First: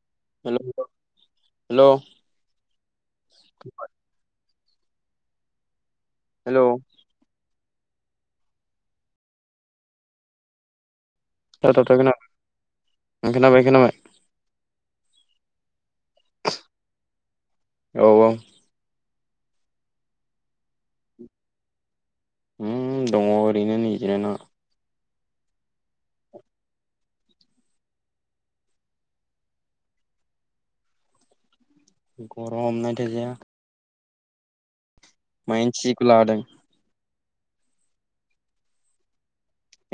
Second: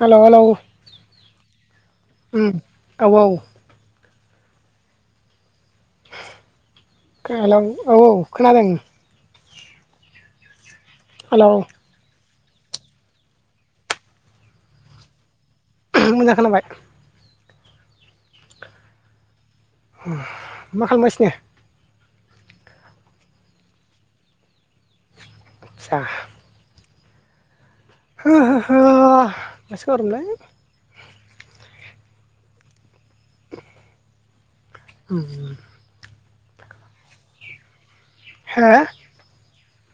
हेल' hello उ हेल' औ औ हेल' हेल' औ औ खोनादों। हेलौ [unintelligible] ओ खोनाबाय खोनाबाय मोजां खोनाबाय औ औ मा खालामबायसि ने दङ ओरैनो नै जिरायना आचा [inaudible] गरम न माइन्सिखौ लादों हा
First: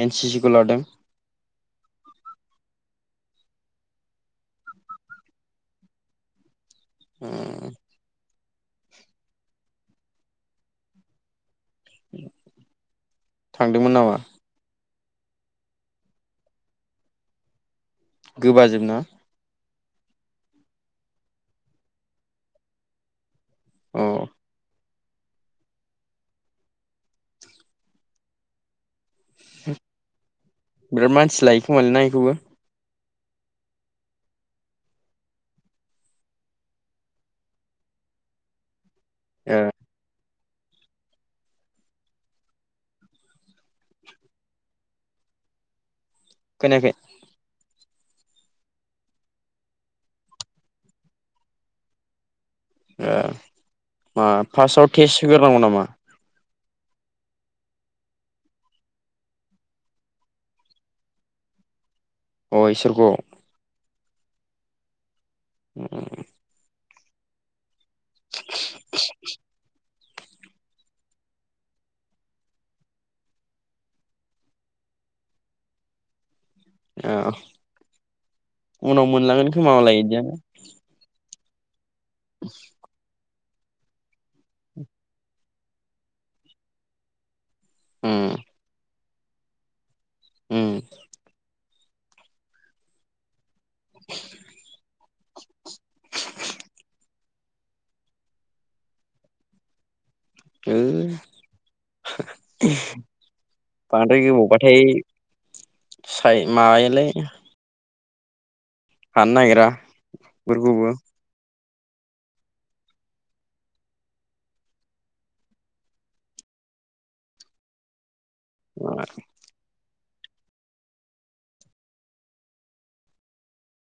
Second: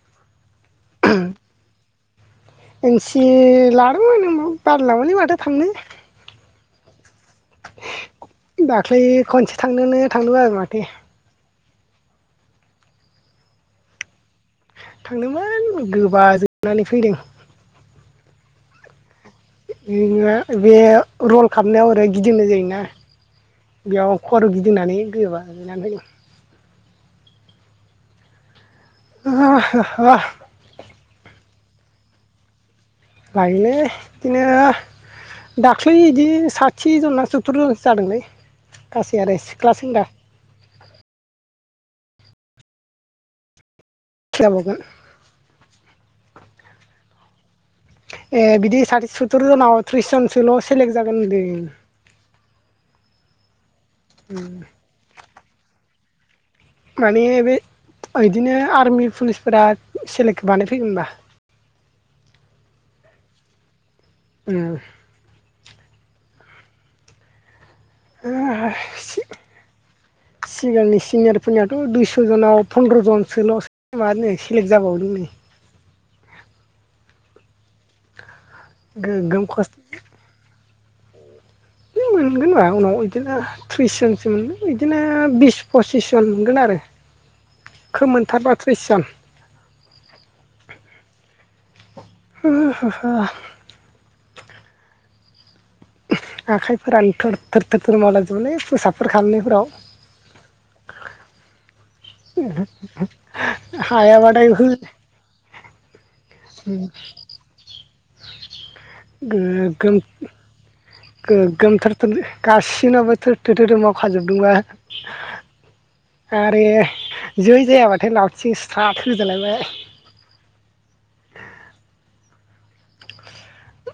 एन सि सिबो लादों इन सि लादों मोन बादाम लांबायलै थांनो दाख्लै खनसे थांनोनो थांदोंबो आरो माथो थांदोंमोन नामा? थांदोंमोन गोबाजोबनानै फैदों। गोबाजोब न बि बे रल खालामारनायाव ओरै गिदिंनाय जायोना अ बेयाव खर' गिदिंनानै गोबा बिनानै होदों [inaudible] बिराद मानसि लायो खोमालाय ना बेखौबो लाायले बिदिनो दाख्लै बिदि साथि जन स्तुर जनसो जादोंलै गासै आरो सिख्ला-सेंग्रा जाबगोन खोनायाखै ए बिदि साथि सथरजनसोआव थ्रिसजनसोआ सेलेग जागोन होनदों ए मा फार्स्टआव टेस्ट होग्रोनांगौ नामा? मानि बे बिदिनो आर्मि पुलिसफोरा सेलेक्ट बानायफैगोन हबा अ इसोरखौ उ ए [inaudible] सिगांनि सिनिअर फोरनाथ' दुयसजनाव पनद्रजनसोल मानो सेलेग जाबावदोंनो बनि औ उनाव गोगोम मोनलांगोन खस्थ' खोया बिदिया मोनगोन मा उनाव बिदिनो थ्रिस जनसो मोनगोन बिदिनो बिस फसिस जन मोनगोन आरो उम खोमोनथारबा थ्रिस जान ओं [inaudible] आखाइफोरानो थोर थोर थोर थोर मावलाजोबोलै फुसाबफोर खालामनायफोराव ऐ बांद्राय हायाबाथाय हो गोबावबाथाय साय मायालाय हाननोगिरा बेफोरखौबो गोगोमथोर गासिनबो थोर थोर थोर थोर मावखाजोबदोंबा आरो जै जायाबाथाय लावथिं स्टार्ट होजालायबाय [inaudible]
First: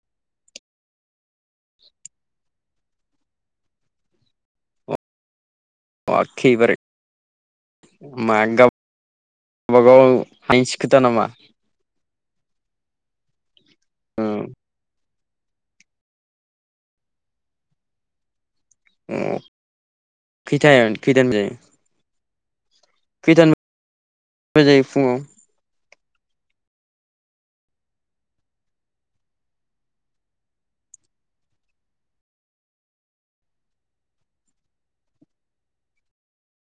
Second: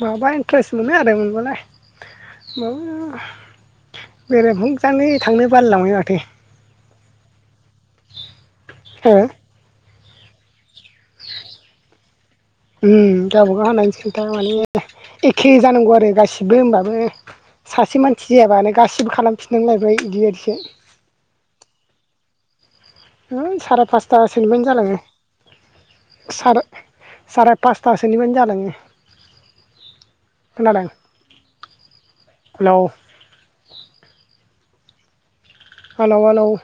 माबा इन्ट्रेस्ट मोनो आरो मोनबालाय माबा बेरे फुजानि थांनो बालायलांबाय माथो खैबार मा गाब हो गाबा गाव हानायनिसो खोथा नामा उम गावबागाव हानाय खोथा माने एखे जानांगौ आरो गासिबो होमबाबो सासे मानसि जायाबानो गासिबो खालामफिननांलायबाय बिदि आरोसो खैथायाव खैथानिफ्राय जायो खैथानिफ्राय साराय पासतासोनिबानो जायो जालाङो फुङाव सार साराय पासथासोनिबो जालाङो खोनादों हेल' हालोव हालोव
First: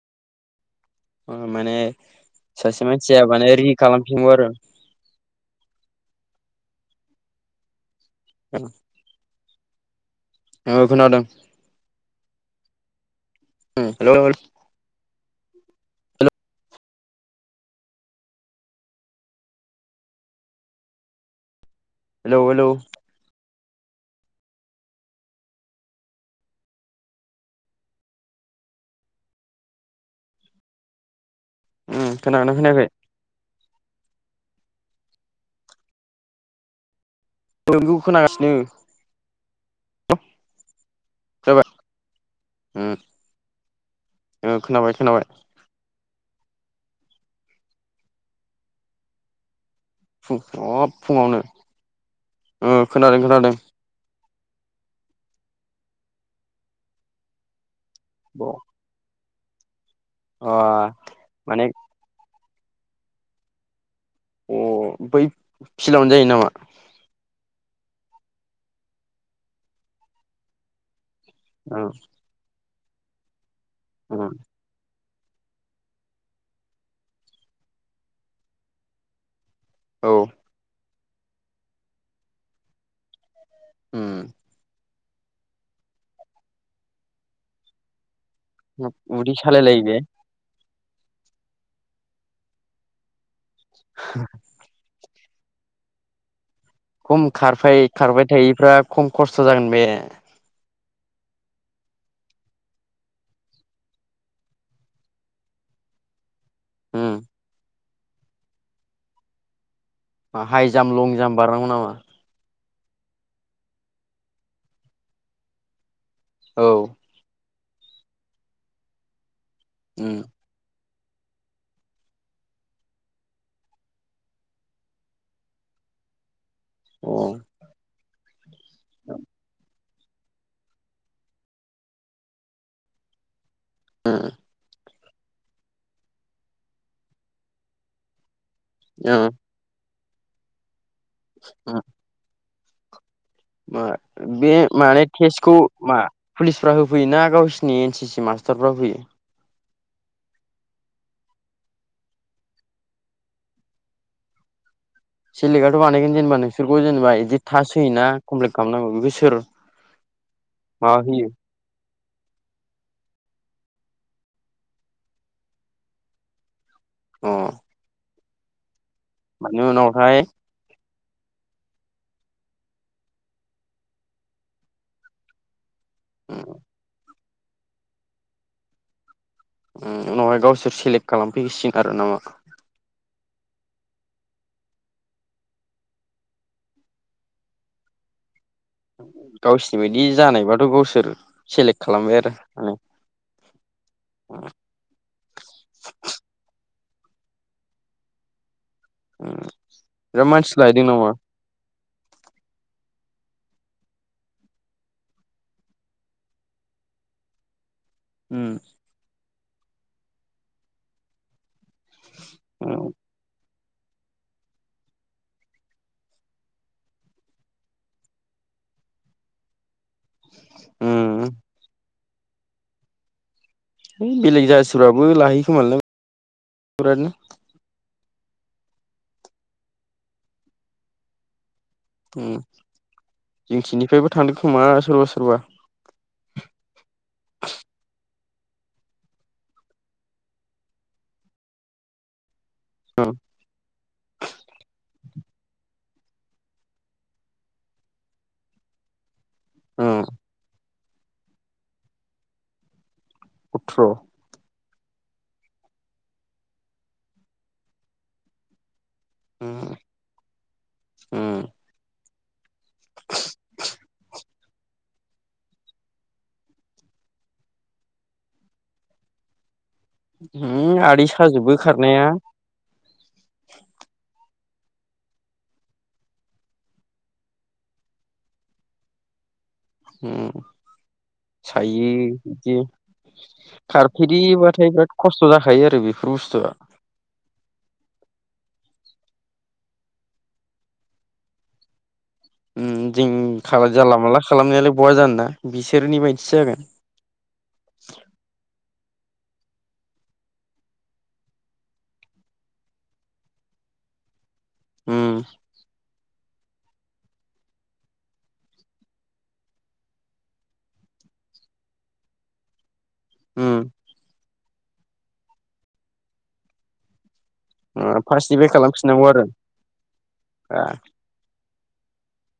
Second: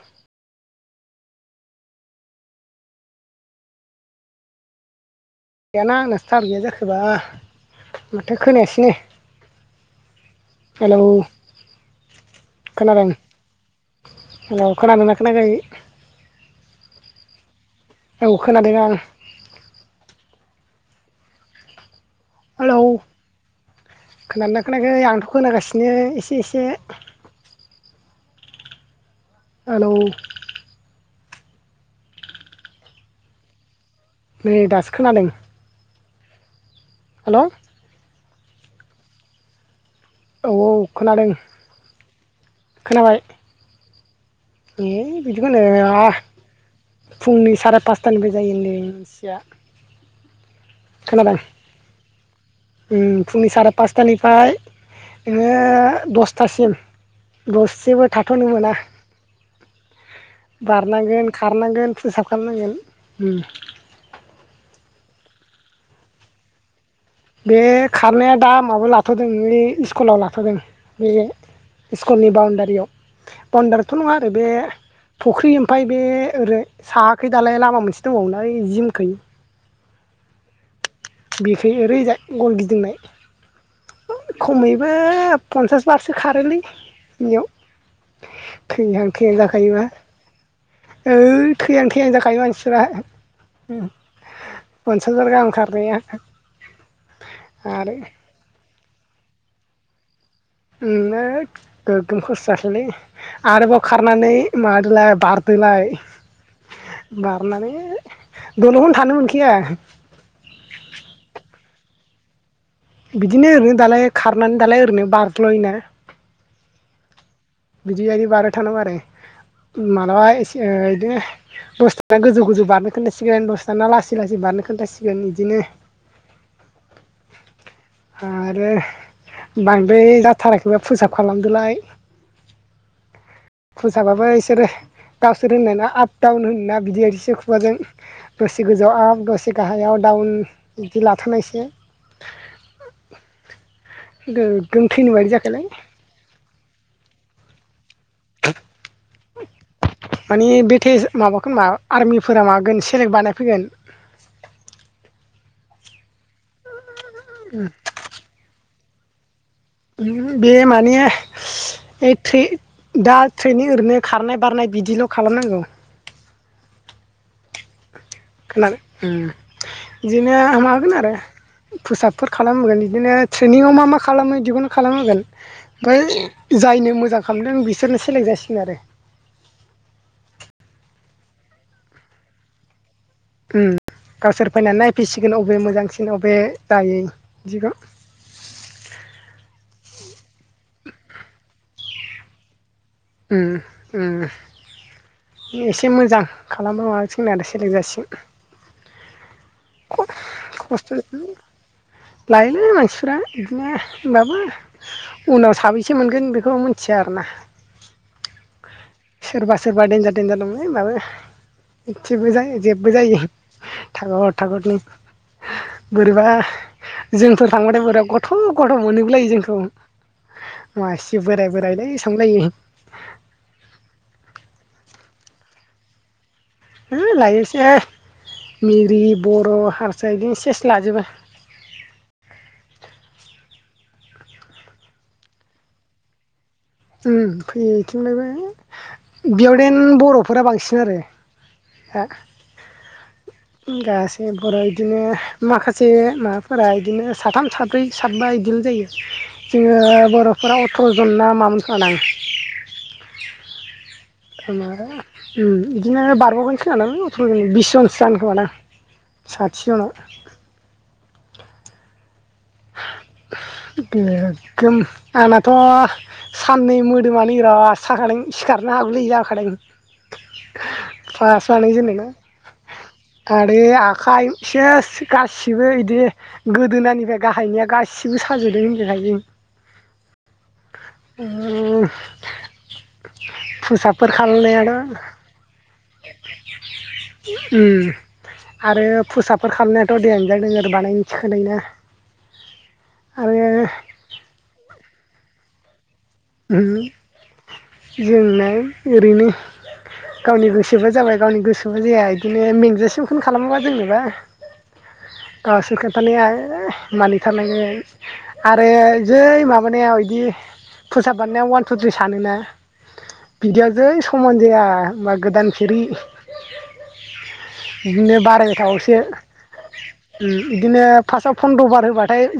ओ सासे मानसिया माने रि खालामफिनगौ आरो दाना आंना स्टार गैया जाखोबा माथो खोनायासनो औ खोनादों खोनादों हेलौ हेलौ हेल' खोनादोंना याखै औ खोनादों आं हेलोव हेलोव खोनानानै खोनायाखै आंथ' खोनागासिनो एसे एसे हेलौ ओम खोनागोना खोनाखै नै दासो खोनादों हेल' नोंनिखौ खोनागासिनो औ औ खोनादों जाबाय खोनाबाय खोनाबाय खोनाबाय अ [unintelligible] फुंनि साराय पासथानिफाय जायो होनदो खोनादों फुङावनो खोनादों ओं फुंनि खोनादों सारे पासथानि ओमफ्राय नोङो दसथासिम दस जेबो थाथ'नो मोना अ बारनांगोन माने अ खारनांगोन फोसाब खालामनांगोन अ बै फिलावनो जायो नामा बे खारनाया दा माबायाव लाथ'दों न स्कुलाव लाथ'दों बे स्कुलनि बाउण्डारियाव पवणडारिथ' नङा आरो बे फुख्रि ओमफफ्राय बे ओरै सायाखै दालाय लामा मोनसे दंबाव नाय जिमखै औ बेखै ओरैजाय गल गिदिंनाय ओम बे पन्सास बारसो खारोलै इयाव औ थैहां उदै थैहां सालायलायो जाखायोबा बे ऐ थैहां थैहां जाखायो मानसिफ्रा फस हाजार गाहाम खारनाया खम [unintelligible] आरो खारबाय थायिफ्रा खम खस्थ' जागोन बे? उम ओ गोगोम खस्थ' जासैलै आरोबाव खारनानै माबादोलाय बारदोलाय। [inaudible] बारनानै दलदखोनो थानो मोनखाया। हाइ जाम्प लं जाम्प बारनांगौ नामा बिदिनो ओरैनो दालाय खारनानै दालाय ओरैनो बारज्ल'यो ना? औ। बिदिबायदि बारबाय थानांगौ आरो उम मालाबा एसे ओ इदिनो दसे थाना गोजौ-गोजौ बारनो खोन्थासिगोन दसे थाना लासै-लासै बारनो खोन्थासिगोन इदिनो अ आरो बांद्राय जाथाराखैबा फुसाब खालामदोलाय। फुसाबाबो उम इसोरो गावसोर होनो ना आप डाउन होनो ना बिदि बायदिसो खुगाजों। दसे गोजौ आप दसे गाहायाव डाउन बिदि लाथ'नायसो मा बे माने थैनो बायदि टेस्टखौ जाखायलाय मा पुलिसफ्रा होफैयोना गावसिनि एन सि सि मासटारफोरा होयो? माने बे टेस्ट माबाखोमा आर्मिफोरा माबागोन सेलेक्ट बानाय फैगोन। [inaudible] सिलेकआथ' बानायगोन जेनेबा नोंसोरखौ जेनेबा इदि थास होयोना कमप्लिट खालामनांगौ बेखौ सोर [unintelligible] बे माने माबा होयो ओद ट्रि दा ट्रेननि ओरैनो खारनाय बारनाय बिदिल' खालामनांगौ। अ खोनादों उम माने उनावहाय इदिनो माबागोन आरो [inaudible] फुसाबफोर खालाम होगोन इदिनो ट्रेनिंआव मा मा खालामो इदिखौनो खालाम होगोन ओमफ्राय जाय नो मोजां खालामदों बिसोरनो सेलेक जासिगोन आरो उम उनावहाय गावसोर सेलेक्ट खालामफैसिगोन आरो न? उम। गावसोर फैनानै नायफैसिगोन अबे मोजांसिन अबे जायै बिदिखौ। सोर सेलेक्ट खालामबाय आरो ओ। उम उम एसे मोजां [unintelligible] जोंना दा सेलेक जासिगोन। बिरात मानसि लाहैदों नामा? खस्थ' लायोलै मानसिफ्रा बिदिनो होनबाबो उनाव साबैसे मोनगोन बेखौ मोनथि या आरो ना? उम सोरबा सोरबा देनजार देनजार दङ'लै होमबाबो इसेबो जायै जेबो जायै। थागर थागरनो। बोरैबा जोंफोर थांबाथाय बोरैबा गथ' गथ' मोनजोबलायो जोंखौ। मा इसे बोराय बोरायलै सानगुलायो। है बेलेग जाथिफ्राबो लाहैयो खोमालै ना है लायोसै मिरि बर' हारसा इदिनो सेस लाजोबो। उम जोंथिनिफ्रायबो थांदों खोमा सोरबा सोरबा? उम फैयो इथिंनिबो बेयावदेन बर'फोरा बांसिन आरो हा औ। उम गासै बर' इदिनो माखासे माबाफोरा इदिनो साथाम साब्रै साबबा इदि जोंङो उम बर'फोरा अथ्र' जन ना मामोन खोमादां? उथ्र' [unintelligible] उम इदिनो बारबावगोन खोमा दां अथ्र'जन बिस जनसो जागोन खोमा दां। साथि उम जनाव उम [unintelligible] गो आंनाथ' साननै मोदोमानो बिराद साखादों सिखारनो हागौलै जाखादों। आदै फार्स्ट साजोबो खारनाया। बानायजेननायना आरो आखाइ सेस गासिबो बिदि गोदोनानिफ्राय। गाहायनाया गासिबो साजोदों होनदोंहाय जों औ उम सायो बिदि फुसाबफोर खारफेरिबाथाय खालामनायाथ' बिराद खस्थ' जाखायो आरो बे - फुसआ आरो फुसाफोर खालामनायाथ' देानोज जादों आरो बानायनो थिखोनाया। उ जों जानला मला खालामनायालाय बहा जान ना बिसोरनि बानसि जोंना ओरैनो गावनि गोसोबो जाबाय गावनि गोसोबो जाया बिदिनो मेंजासेमखौनो खालामोबा जेनेनोबा उम द सोरख थथानाया मानिथारनाय आरो जै माबानाया बिदि फोसाब बारनाया अवान टु थ्रि सानोना उम बिदियाव जै समान। जाया मा गोदान सिरि ओ बिदिनो फार्स्टनिफ्राय बारायथायावसो खालामफिननांगौ आरो आ बिदिनो फासआव फन्द्र' बार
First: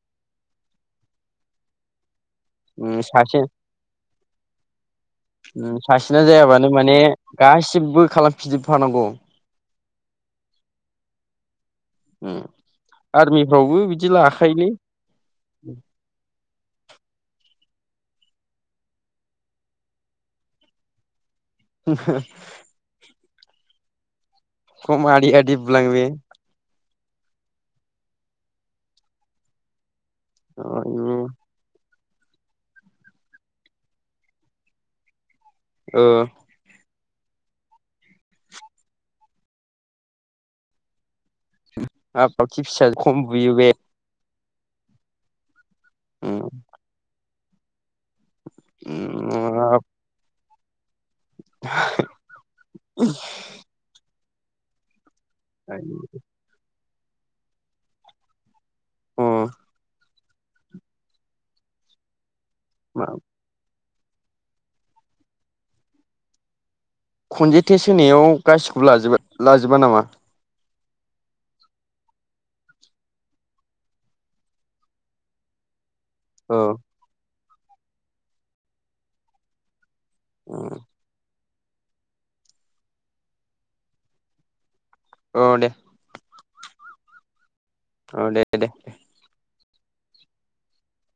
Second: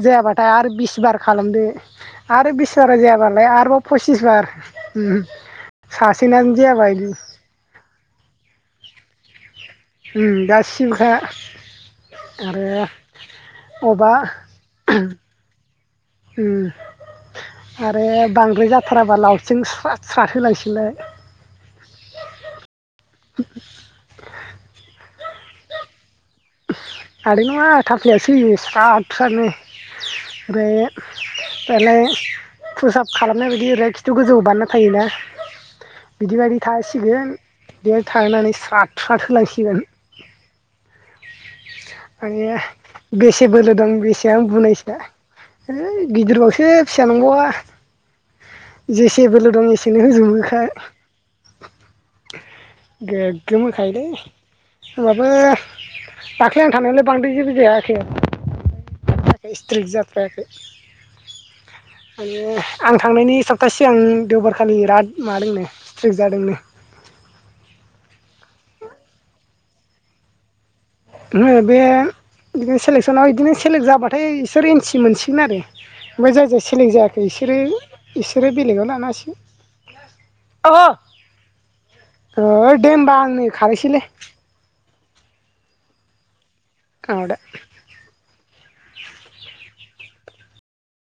ह ज बि बि उम सासे ालाय आरोबाव फसिस बार सासेना सासेनानो जायाबानो जायाबा माने बिदि गासिबो खालामफिजोबफानांगौ। दासिमहाहा उम आरो आर्मिफ्रावबो बिदि अबा लाखायोलै उ आरो बांद्राय जाथाराबा लावथिं स्राथहोलायसैलाय। [inaudible] [inaudible] म आ लाांयो। आरो नङा थाफ्लयासै स्रााद्रादनो। ग फलाय प्रुसाब खालामनाय बायदि ओरै खिथु गोजौआव बारना थायोना ओ बिदि बायदि थसि थ सिसिगोन बेयाव थांनानै स्रााद स्रााद होलायसिगोन। हाब मान पाबखि फिसा खम बेसे बुयो बे बोलो दं बेसे फिसायानो बुनायस है उम गिदिरबावसो फिसा नांगौआ। जेसे बोलो उम दं एसेनो होजोबोखाय। गोग्गोोमोखायोलै। होमबाबो दाख्लै आं थानायलाय बांद्राय जेबो जायाखै। अ स्ट्रिक जाथ्रायाखै मान आं थांनायनि सप्तासे । ए आं देवबारखालि बिराद मादोंनो स्ट्रिक जादोंनो। खनसे टेस्ट होनायाव गासिखौबो लाज लाजोबा नामा? हो बे बिदिनो सेलेकसनाव बिदिनो सेलेक्ट जाबाथाय बिसोर एन्सि मोनसिगोन आरो। ओमफ्राय जाय जाया औ सेलेक्ट जायाखै बिसोरो इसोरो बेलेगाव लानाासै। अहो ओ दे हबा आंनोै खारैसैलै औ दे आद औ दे दे दे